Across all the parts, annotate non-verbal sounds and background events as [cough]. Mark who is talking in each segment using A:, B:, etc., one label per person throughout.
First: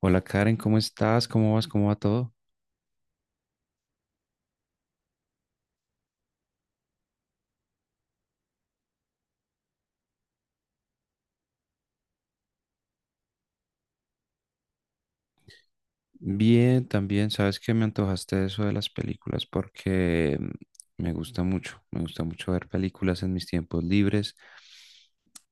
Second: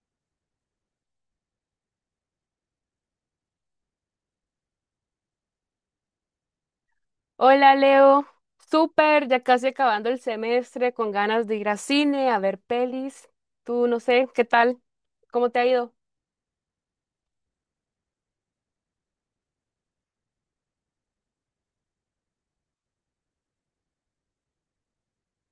A: Hola Karen, ¿cómo estás? ¿Cómo vas? ¿Cómo va todo?
B: Hola Leo, súper, ya casi acabando el semestre, con ganas de ir al cine, a ver pelis. Tú no sé, ¿qué tal? ¿Cómo te ha ido?
A: Bien, también. Sabes que me antojaste eso de las películas porque me gusta mucho ver películas en mis tiempos libres.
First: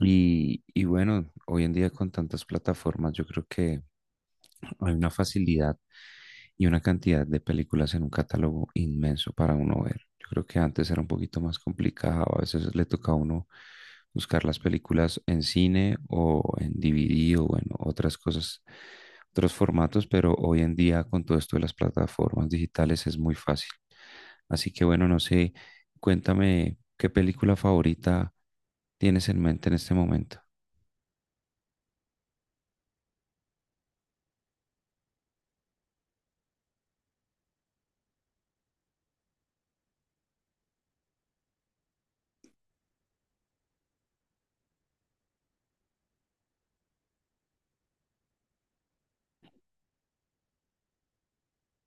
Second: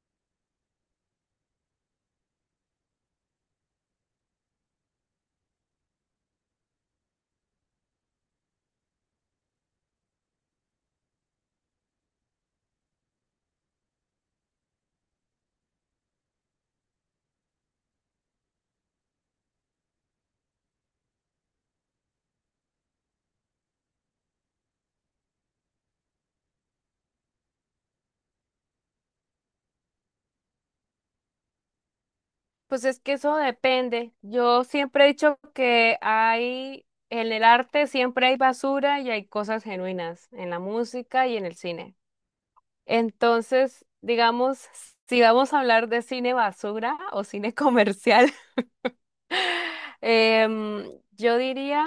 A: Y bueno, hoy en día con tantas plataformas, yo creo que hay una facilidad y una cantidad de películas en un catálogo inmenso para uno ver. Yo creo que antes era un poquito más complicado, a veces le tocaba a uno buscar las películas en cine o en DVD o en otras cosas, otros formatos, pero hoy en día con todo esto de las plataformas digitales es muy fácil. Así que bueno, no sé, cuéntame qué película favorita tienes en mente en este momento.
B: Pues es que eso depende. Yo siempre he dicho que hay, en el arte siempre hay basura y hay cosas genuinas, en la música y en el cine. Entonces, digamos, si vamos a hablar de cine basura o cine comercial, [laughs] em, yo diría.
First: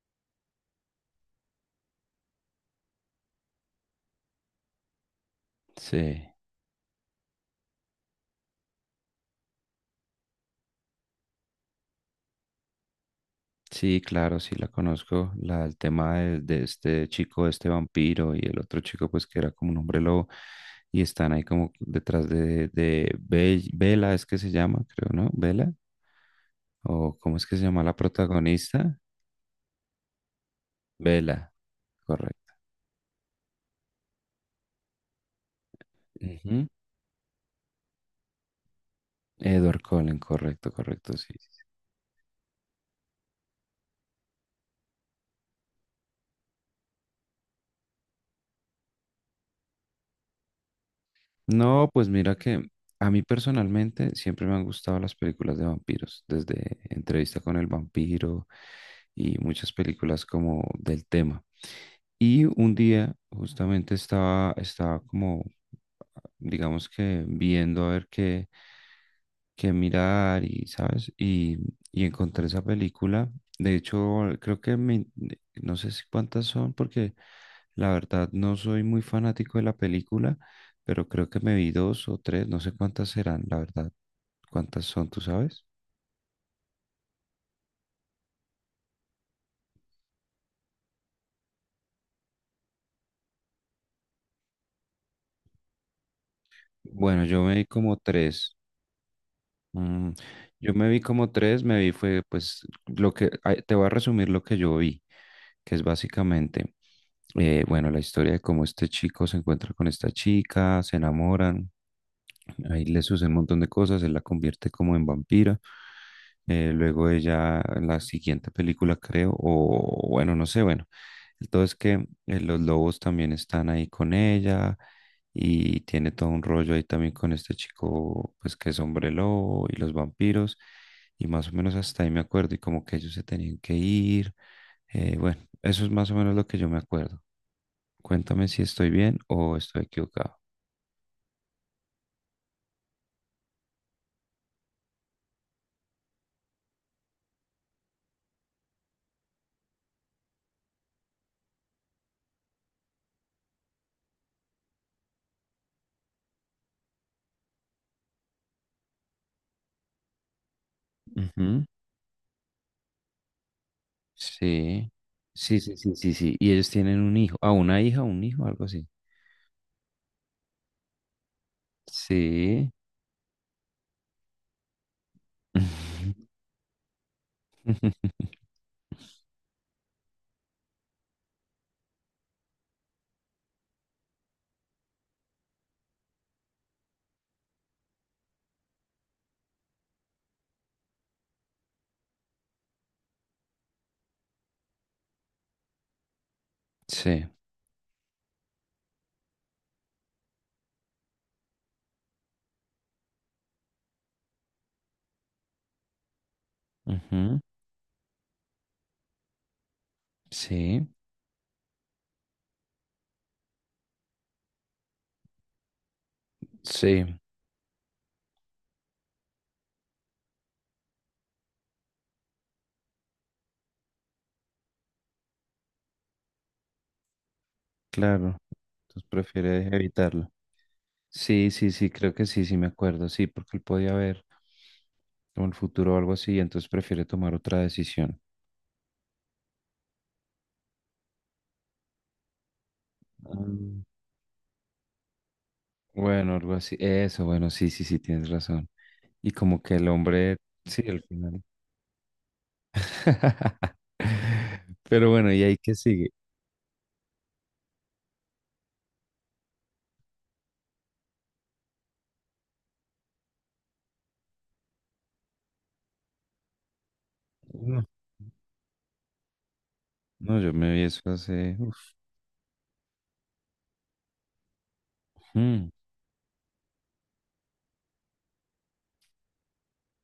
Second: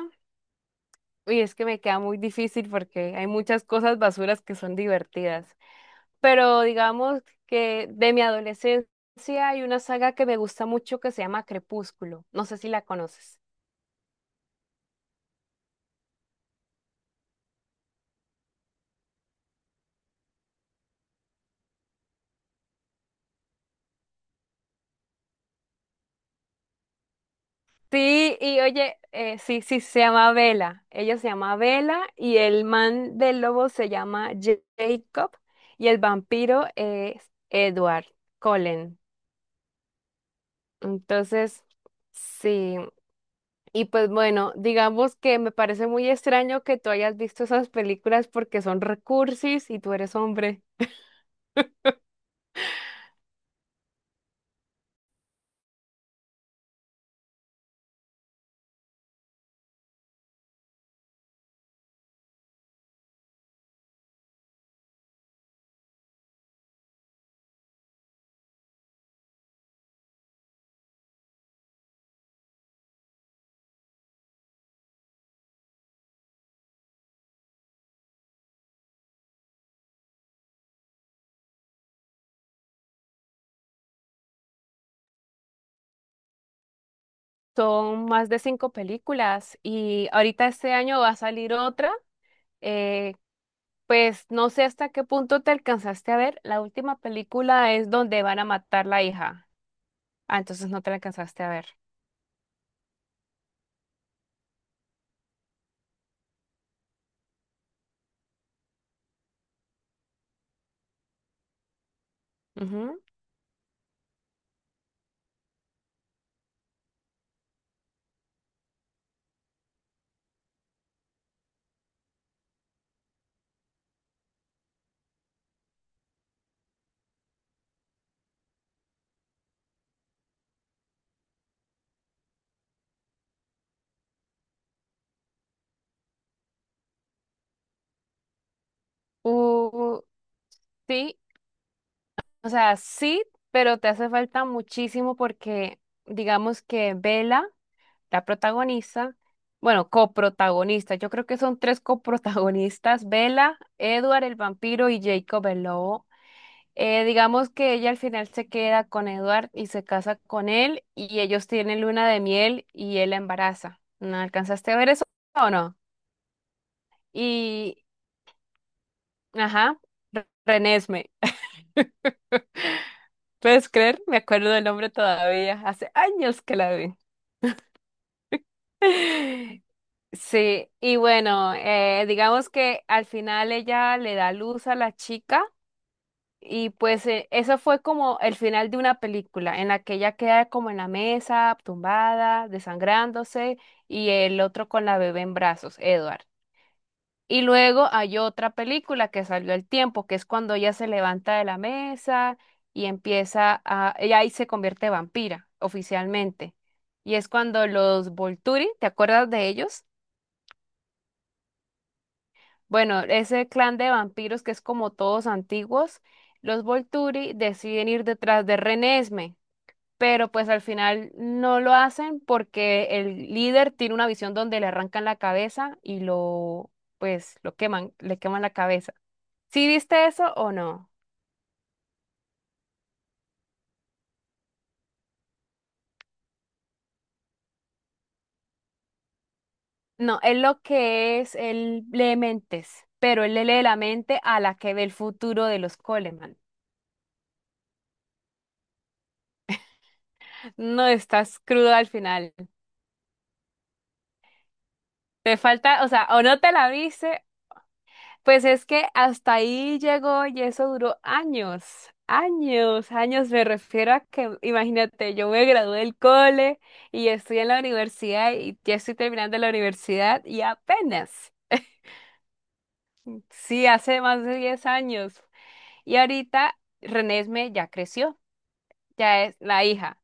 B: Uy, es que me queda muy difícil porque hay muchas cosas basuras que son divertidas.
A: Sí.
B: Pero digamos que de mi adolescencia hay una saga que me gusta mucho que se llama Crepúsculo. No sé si la conoces.
A: Sí, claro, sí la conozco. La, el tema de este chico, este vampiro y el otro chico, pues que era como un hombre lobo y están ahí como detrás de Bella, es que se llama, creo, ¿no? Bella, o ¿cómo es que se llama la
B: Sí, y
A: protagonista?
B: oye, sí, sí, se llama Vela. Ella se
A: Bella,
B: llama Vela y
A: correcto.
B: el man del lobo se llama Jacob y el
A: Ujú.
B: vampiro es Edward Cullen.
A: Edward Cullen, correcto, correcto, sí. Sí.
B: Entonces, sí. Y pues bueno, digamos que me parece muy extraño que tú hayas visto esas películas porque son recursis y tú eres hombre.
A: No, pues mira que a mí personalmente siempre me han gustado las películas de vampiros, desde Entrevista con el vampiro y muchas películas como del tema. Y un día justamente estaba como, digamos que viendo a ver qué, que mirar y, ¿sabes? Y encontré esa película. De hecho, creo que me, no sé si cuántas son, porque la verdad no soy muy fanático de la película, pero creo que me vi dos o tres, no sé cuántas serán, la verdad. ¿Cuántas son, tú sabes?
B: Son más de cinco películas y ahorita este año va a salir otra. eh, pues no sé hasta qué punto te alcanzaste a ver. La última
A: Bueno, yo me vi
B: película es
A: como
B: donde van a
A: tres.
B: matar la hija.
A: Mm,
B: Ah, entonces
A: yo
B: no
A: me
B: te la
A: vi como
B: alcanzaste a
A: tres,
B: ver.
A: me vi fue pues lo que, ay, te voy a resumir lo que yo vi, que es básicamente, bueno, la historia de cómo este chico se encuentra con esta chica, se enamoran. Ahí le
B: Ujú.
A: sucede un montón de cosas, él la convierte como en vampira. Luego ella, en la siguiente película creo, o bueno, no sé, bueno. El todo es que los lobos también están ahí con ella y tiene todo un rollo ahí también con este chico, pues que es hombre lobo y los vampiros. Y más o menos hasta ahí me acuerdo y como que ellos se tenían que ir. Bueno, eso es más o menos lo que yo me acuerdo. Cuéntame si estoy bien o estoy
B: Uh,
A: equivocado.
B: sí, o sea, sí, pero te hace falta muchísimo porque digamos que Vela la protagonista, bueno, coprotagonista, yo creo que son tres coprotagonistas, Bella, Edward el vampiro y Jacob el lobo. Digamos que ella al final se queda con Edward y se casa con él y ellos
A: Ujú.
B: tienen luna de miel y él la embaraza. ¿No alcanzaste a ver
A: Sí,
B: eso o
A: sí, sí,
B: no?
A: sí, sí, sí. Y ellos tienen un hijo, a
B: Y,
A: una hija, un hijo, algo así.
B: ajá, Renesme.
A: Sí.
B: ¿Puedes creer? Me acuerdo del nombre todavía, hace
A: [laughs]
B: años que la vi. [laughs] Sí, y bueno, digamos que al final ella le da luz a la chica y pues eso fue como el final de una película en la que ella queda como en la mesa, tumbada, desangrándose y el otro con la bebé en brazos, Edward.
A: Sí.
B: Y luego hay otra película que salió al tiempo, que es cuando ella se levanta de la mesa y empieza a, ella ahí se convierte vampira oficialmente. Y es
A: Ujú.
B: cuando los Volturi, ¿te acuerdas de ellos?
A: Sí.
B: Bueno, ese clan de vampiros que es como todos antiguos, los
A: Sí,
B: Volturi deciden ir detrás de Renesme, pero pues al final no lo hacen porque el líder tiene una visión donde le arrancan la cabeza y lo, pues, lo queman, le
A: claro.
B: queman la cabeza.
A: Entonces prefiere
B: ¿Sí viste
A: evitarlo.
B: eso o no?
A: Sí, sí, sí, creo que sí, sí me acuerdo. Sí, porque él podía ver como el futuro o algo así, y entonces prefiere tomar otra decisión.
B: No, es lo que es, él lee mentes, pero él le lee la
A: Mm.
B: mente a la que ve el futuro de los
A: Bueno,
B: Coleman.
A: algo así. Eso, bueno, sí, sí, sí, tienes razón. Y como que el hombre, sí,
B: No,
A: al
B: estás
A: final.
B: crudo al final.
A: [laughs] Pero bueno,
B: Te
A: ¿y ahí qué
B: falta, o sea,
A: sigue?
B: ¿o no te la viste? Pues es que hasta ahí llegó y eso duró años, años, años. Me refiero a que, imagínate, yo me gradué del cole y estoy en la
A: No,
B: universidad y ya estoy terminando la universidad
A: no,
B: y
A: yo me vi eso
B: apenas,
A: hace. Uf.
B: sí, hace más de 10 años.
A: Mm.
B: Y ahorita Renesme ya creció, ya es la hija,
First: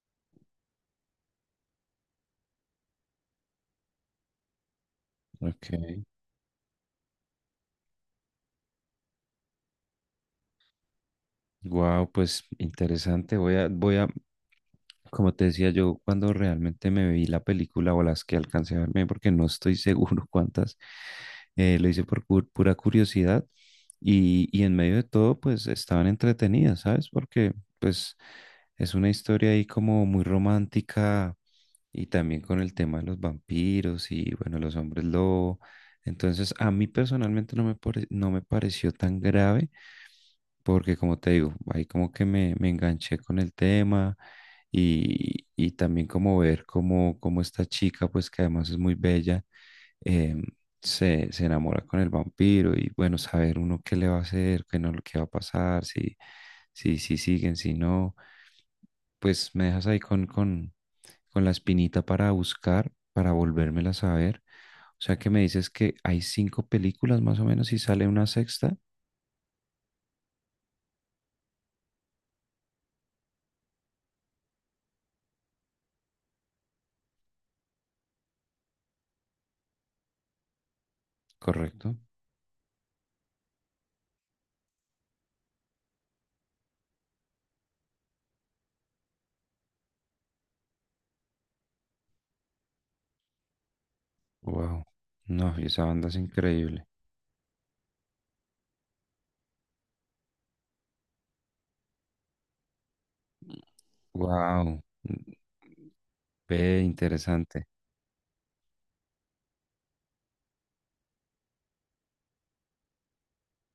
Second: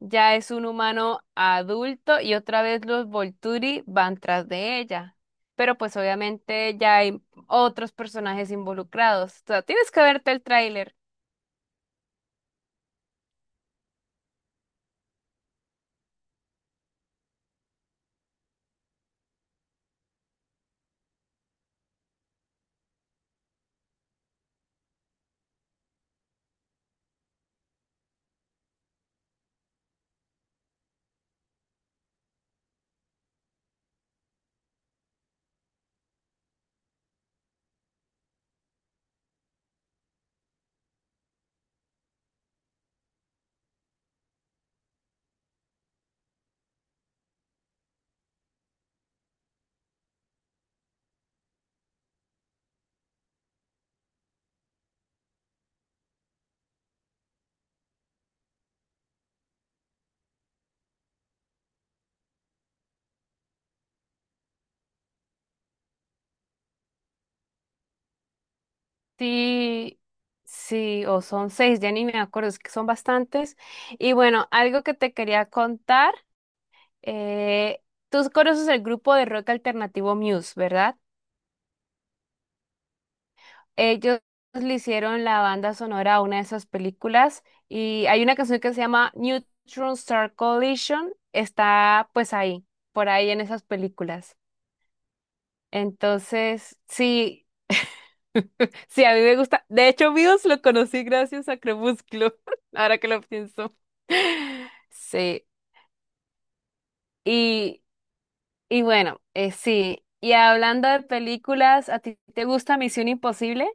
B: ya es un humano adulto y otra vez los Volturi van tras de ella. Pero pues
A: Ok.
B: obviamente ya hay otros personajes involucrados. O sea, tienes que verte el tráiler.
A: Wow, pues interesante. Voy a, como te decía yo, cuando realmente me vi la película o las que alcancé a verme, porque no estoy seguro [laughs] cuántas, lo hice por pura curiosidad y en medio de todo, pues estaban entretenidas, ¿sabes? Porque pues es una historia ahí como muy romántica, y también con el tema de los vampiros y bueno, los hombres lobo. Entonces, a mí personalmente no me pareció tan grave porque, como te digo, ahí como que me enganché con el tema y también como ver cómo esta chica, pues que además es muy bella, em, se enamora con el vampiro y bueno, saber uno qué le va a hacer, qué no, qué va a pasar, si siguen, si no pues me dejas ahí con la espinita para buscar, para volvérmelas a ver. O sea que me dices que hay cinco películas más o menos y sale una sexta,
B: Sí, sí, o son seis, ya ni me acuerdo, es que son bastantes. Y bueno, algo que te quería contar, eh, tú conoces el grupo de rock alternativo Muse, ¿verdad?
A: ¿correcto?
B: Ellos le hicieron la banda sonora a una de esas películas y hay una canción que se llama Neutron Star Collision, está pues ahí, por ahí en esas películas.
A: Wow. No, y esa banda es
B: Entonces,
A: increíble.
B: sí, sí, a mí me gusta. De hecho, Muse lo conocí gracias a Crepúsculo, [laughs] ahora que lo pienso. [laughs]
A: Wow.
B: Sí,
A: Ve, interesante.
B: y, y bueno, sí. Y hablando de películas, ¿a ti te gusta Misión Imposible?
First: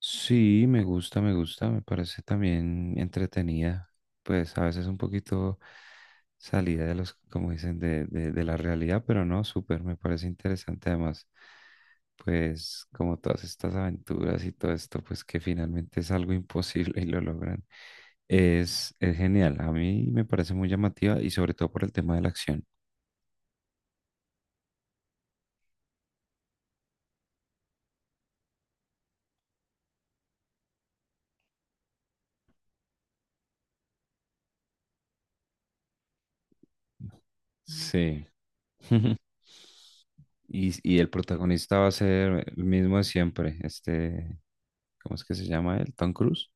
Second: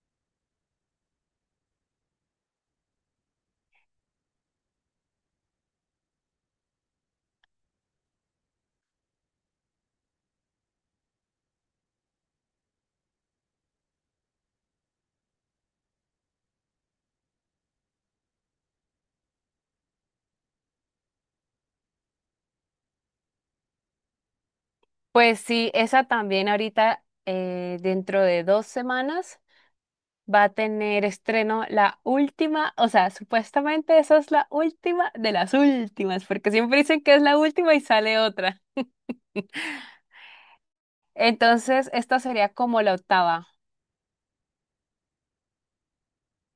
A: Sí, me gusta, me gusta, me parece también entretenida, pues a veces un poquito salida de los, como dicen, de la realidad, pero no, súper, me parece interesante además, pues como todas estas aventuras y todo esto, pues que finalmente es algo imposible y lo logran, es genial, a mí me parece muy llamativa y sobre todo por el tema de la acción.
B: Pues sí, esa también ahorita, dentro de dos semanas, va a tener estreno la última, o sea, supuestamente esa es la última de las últimas, porque siempre dicen que es la última y sale
A: Sí.
B: otra.
A: [laughs]
B: [laughs]
A: Y el protagonista va
B: Entonces,
A: a
B: esta sería
A: ser el
B: como la
A: mismo de
B: octava.
A: siempre, este ¿cómo es que se llama él? ¿Tom Cruise?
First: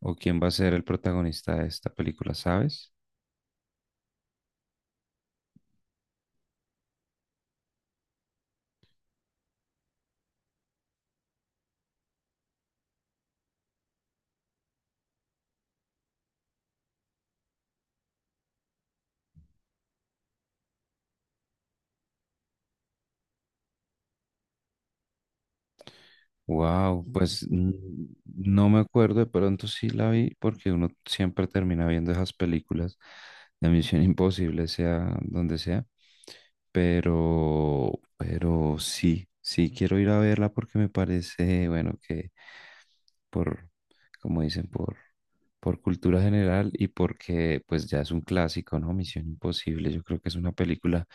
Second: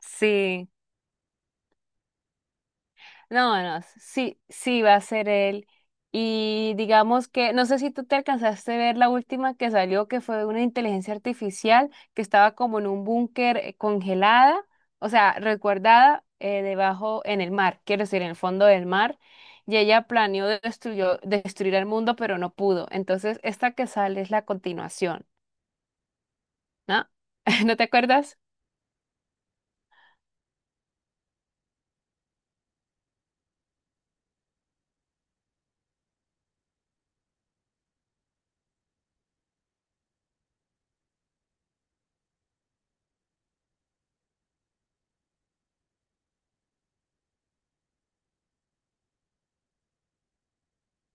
A: ¿O quién va a
B: Sí.
A: ser el protagonista de esta película, sabes?
B: No, no, sí, sí va a ser él. Y digamos que, no sé si tú te alcanzaste a ver la última que salió, que fue una inteligencia artificial que estaba como en un búnker congelada, o sea, recuerdada debajo en el mar, quiero decir, en el fondo del mar, y ella planeó destruir el mundo, pero no pudo. Entonces, esta que sale es la continuación,
A: Wow,
B: ¿no?
A: pues
B: [laughs] ¿No te acuerdas?
A: no me acuerdo, de pronto sí la vi porque uno siempre termina viendo esas películas de Misión Imposible, sea donde sea, pero, pero sí, sí quiero ir a verla porque me parece, bueno, que por, como dicen, por cultura general y porque pues ya es un clásico, ¿no? Misión Imposible, yo creo que es una película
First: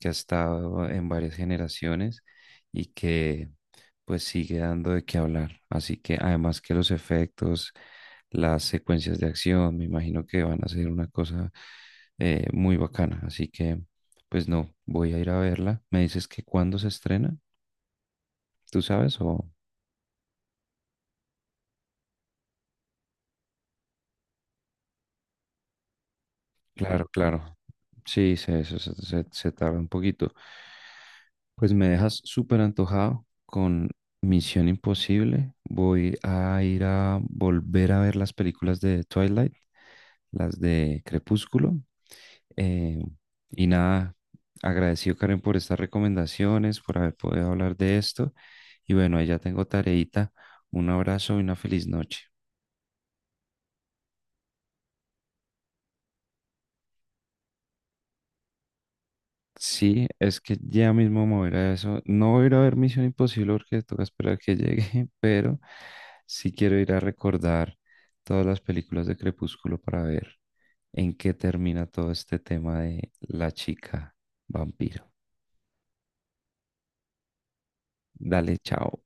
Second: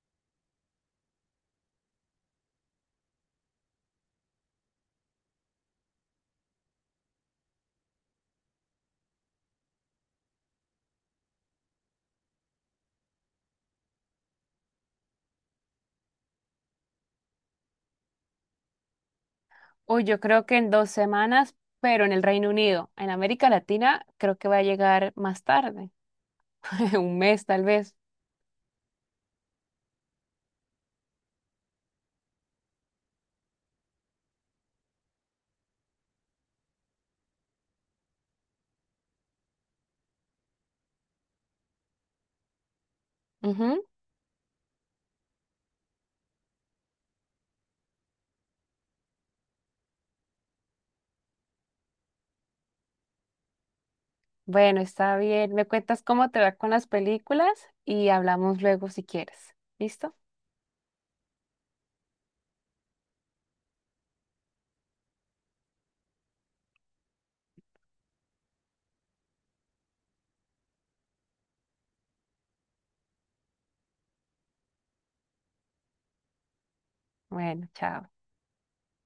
A: que ha estado en varias generaciones y que pues sigue dando de qué hablar. Así que además que los efectos, las secuencias de acción, me imagino que van a ser una cosa muy bacana. Así que pues no, voy a ir a verla. ¿Me dices que cuándo se estrena? ¿Tú sabes o...?
B: Uy, yo creo que en 2 semanas, pero en el Reino Unido. En América Latina creo que va a llegar más tarde, [laughs]
A: Claro,
B: un mes
A: claro.
B: tal vez.
A: Sí, se tarda un poquito. Pues me dejas súper antojado con Misión Imposible. Voy a ir a volver a ver las películas de Twilight, las de Crepúsculo. Eh, y
B: Ujú.
A: nada, agradecido Karen por estas recomendaciones, por haber podido hablar de esto. Y bueno, ahí ya tengo tareita. Un abrazo y una feliz noche.
B: Bueno, está bien. Me cuentas cómo te va con las películas y hablamos luego si quieres.
A: Sí,
B: ¿Listo?
A: es que ya mismo me voy a ir a eso. No voy a ir a ver Misión Imposible porque toca esperar que llegue, [laughs] pero sí quiero ir a recordar todas las películas de Crepúsculo para ver en qué termina todo este tema de la chica vampiro.
B: Bueno, chao.
A: Dale, chao.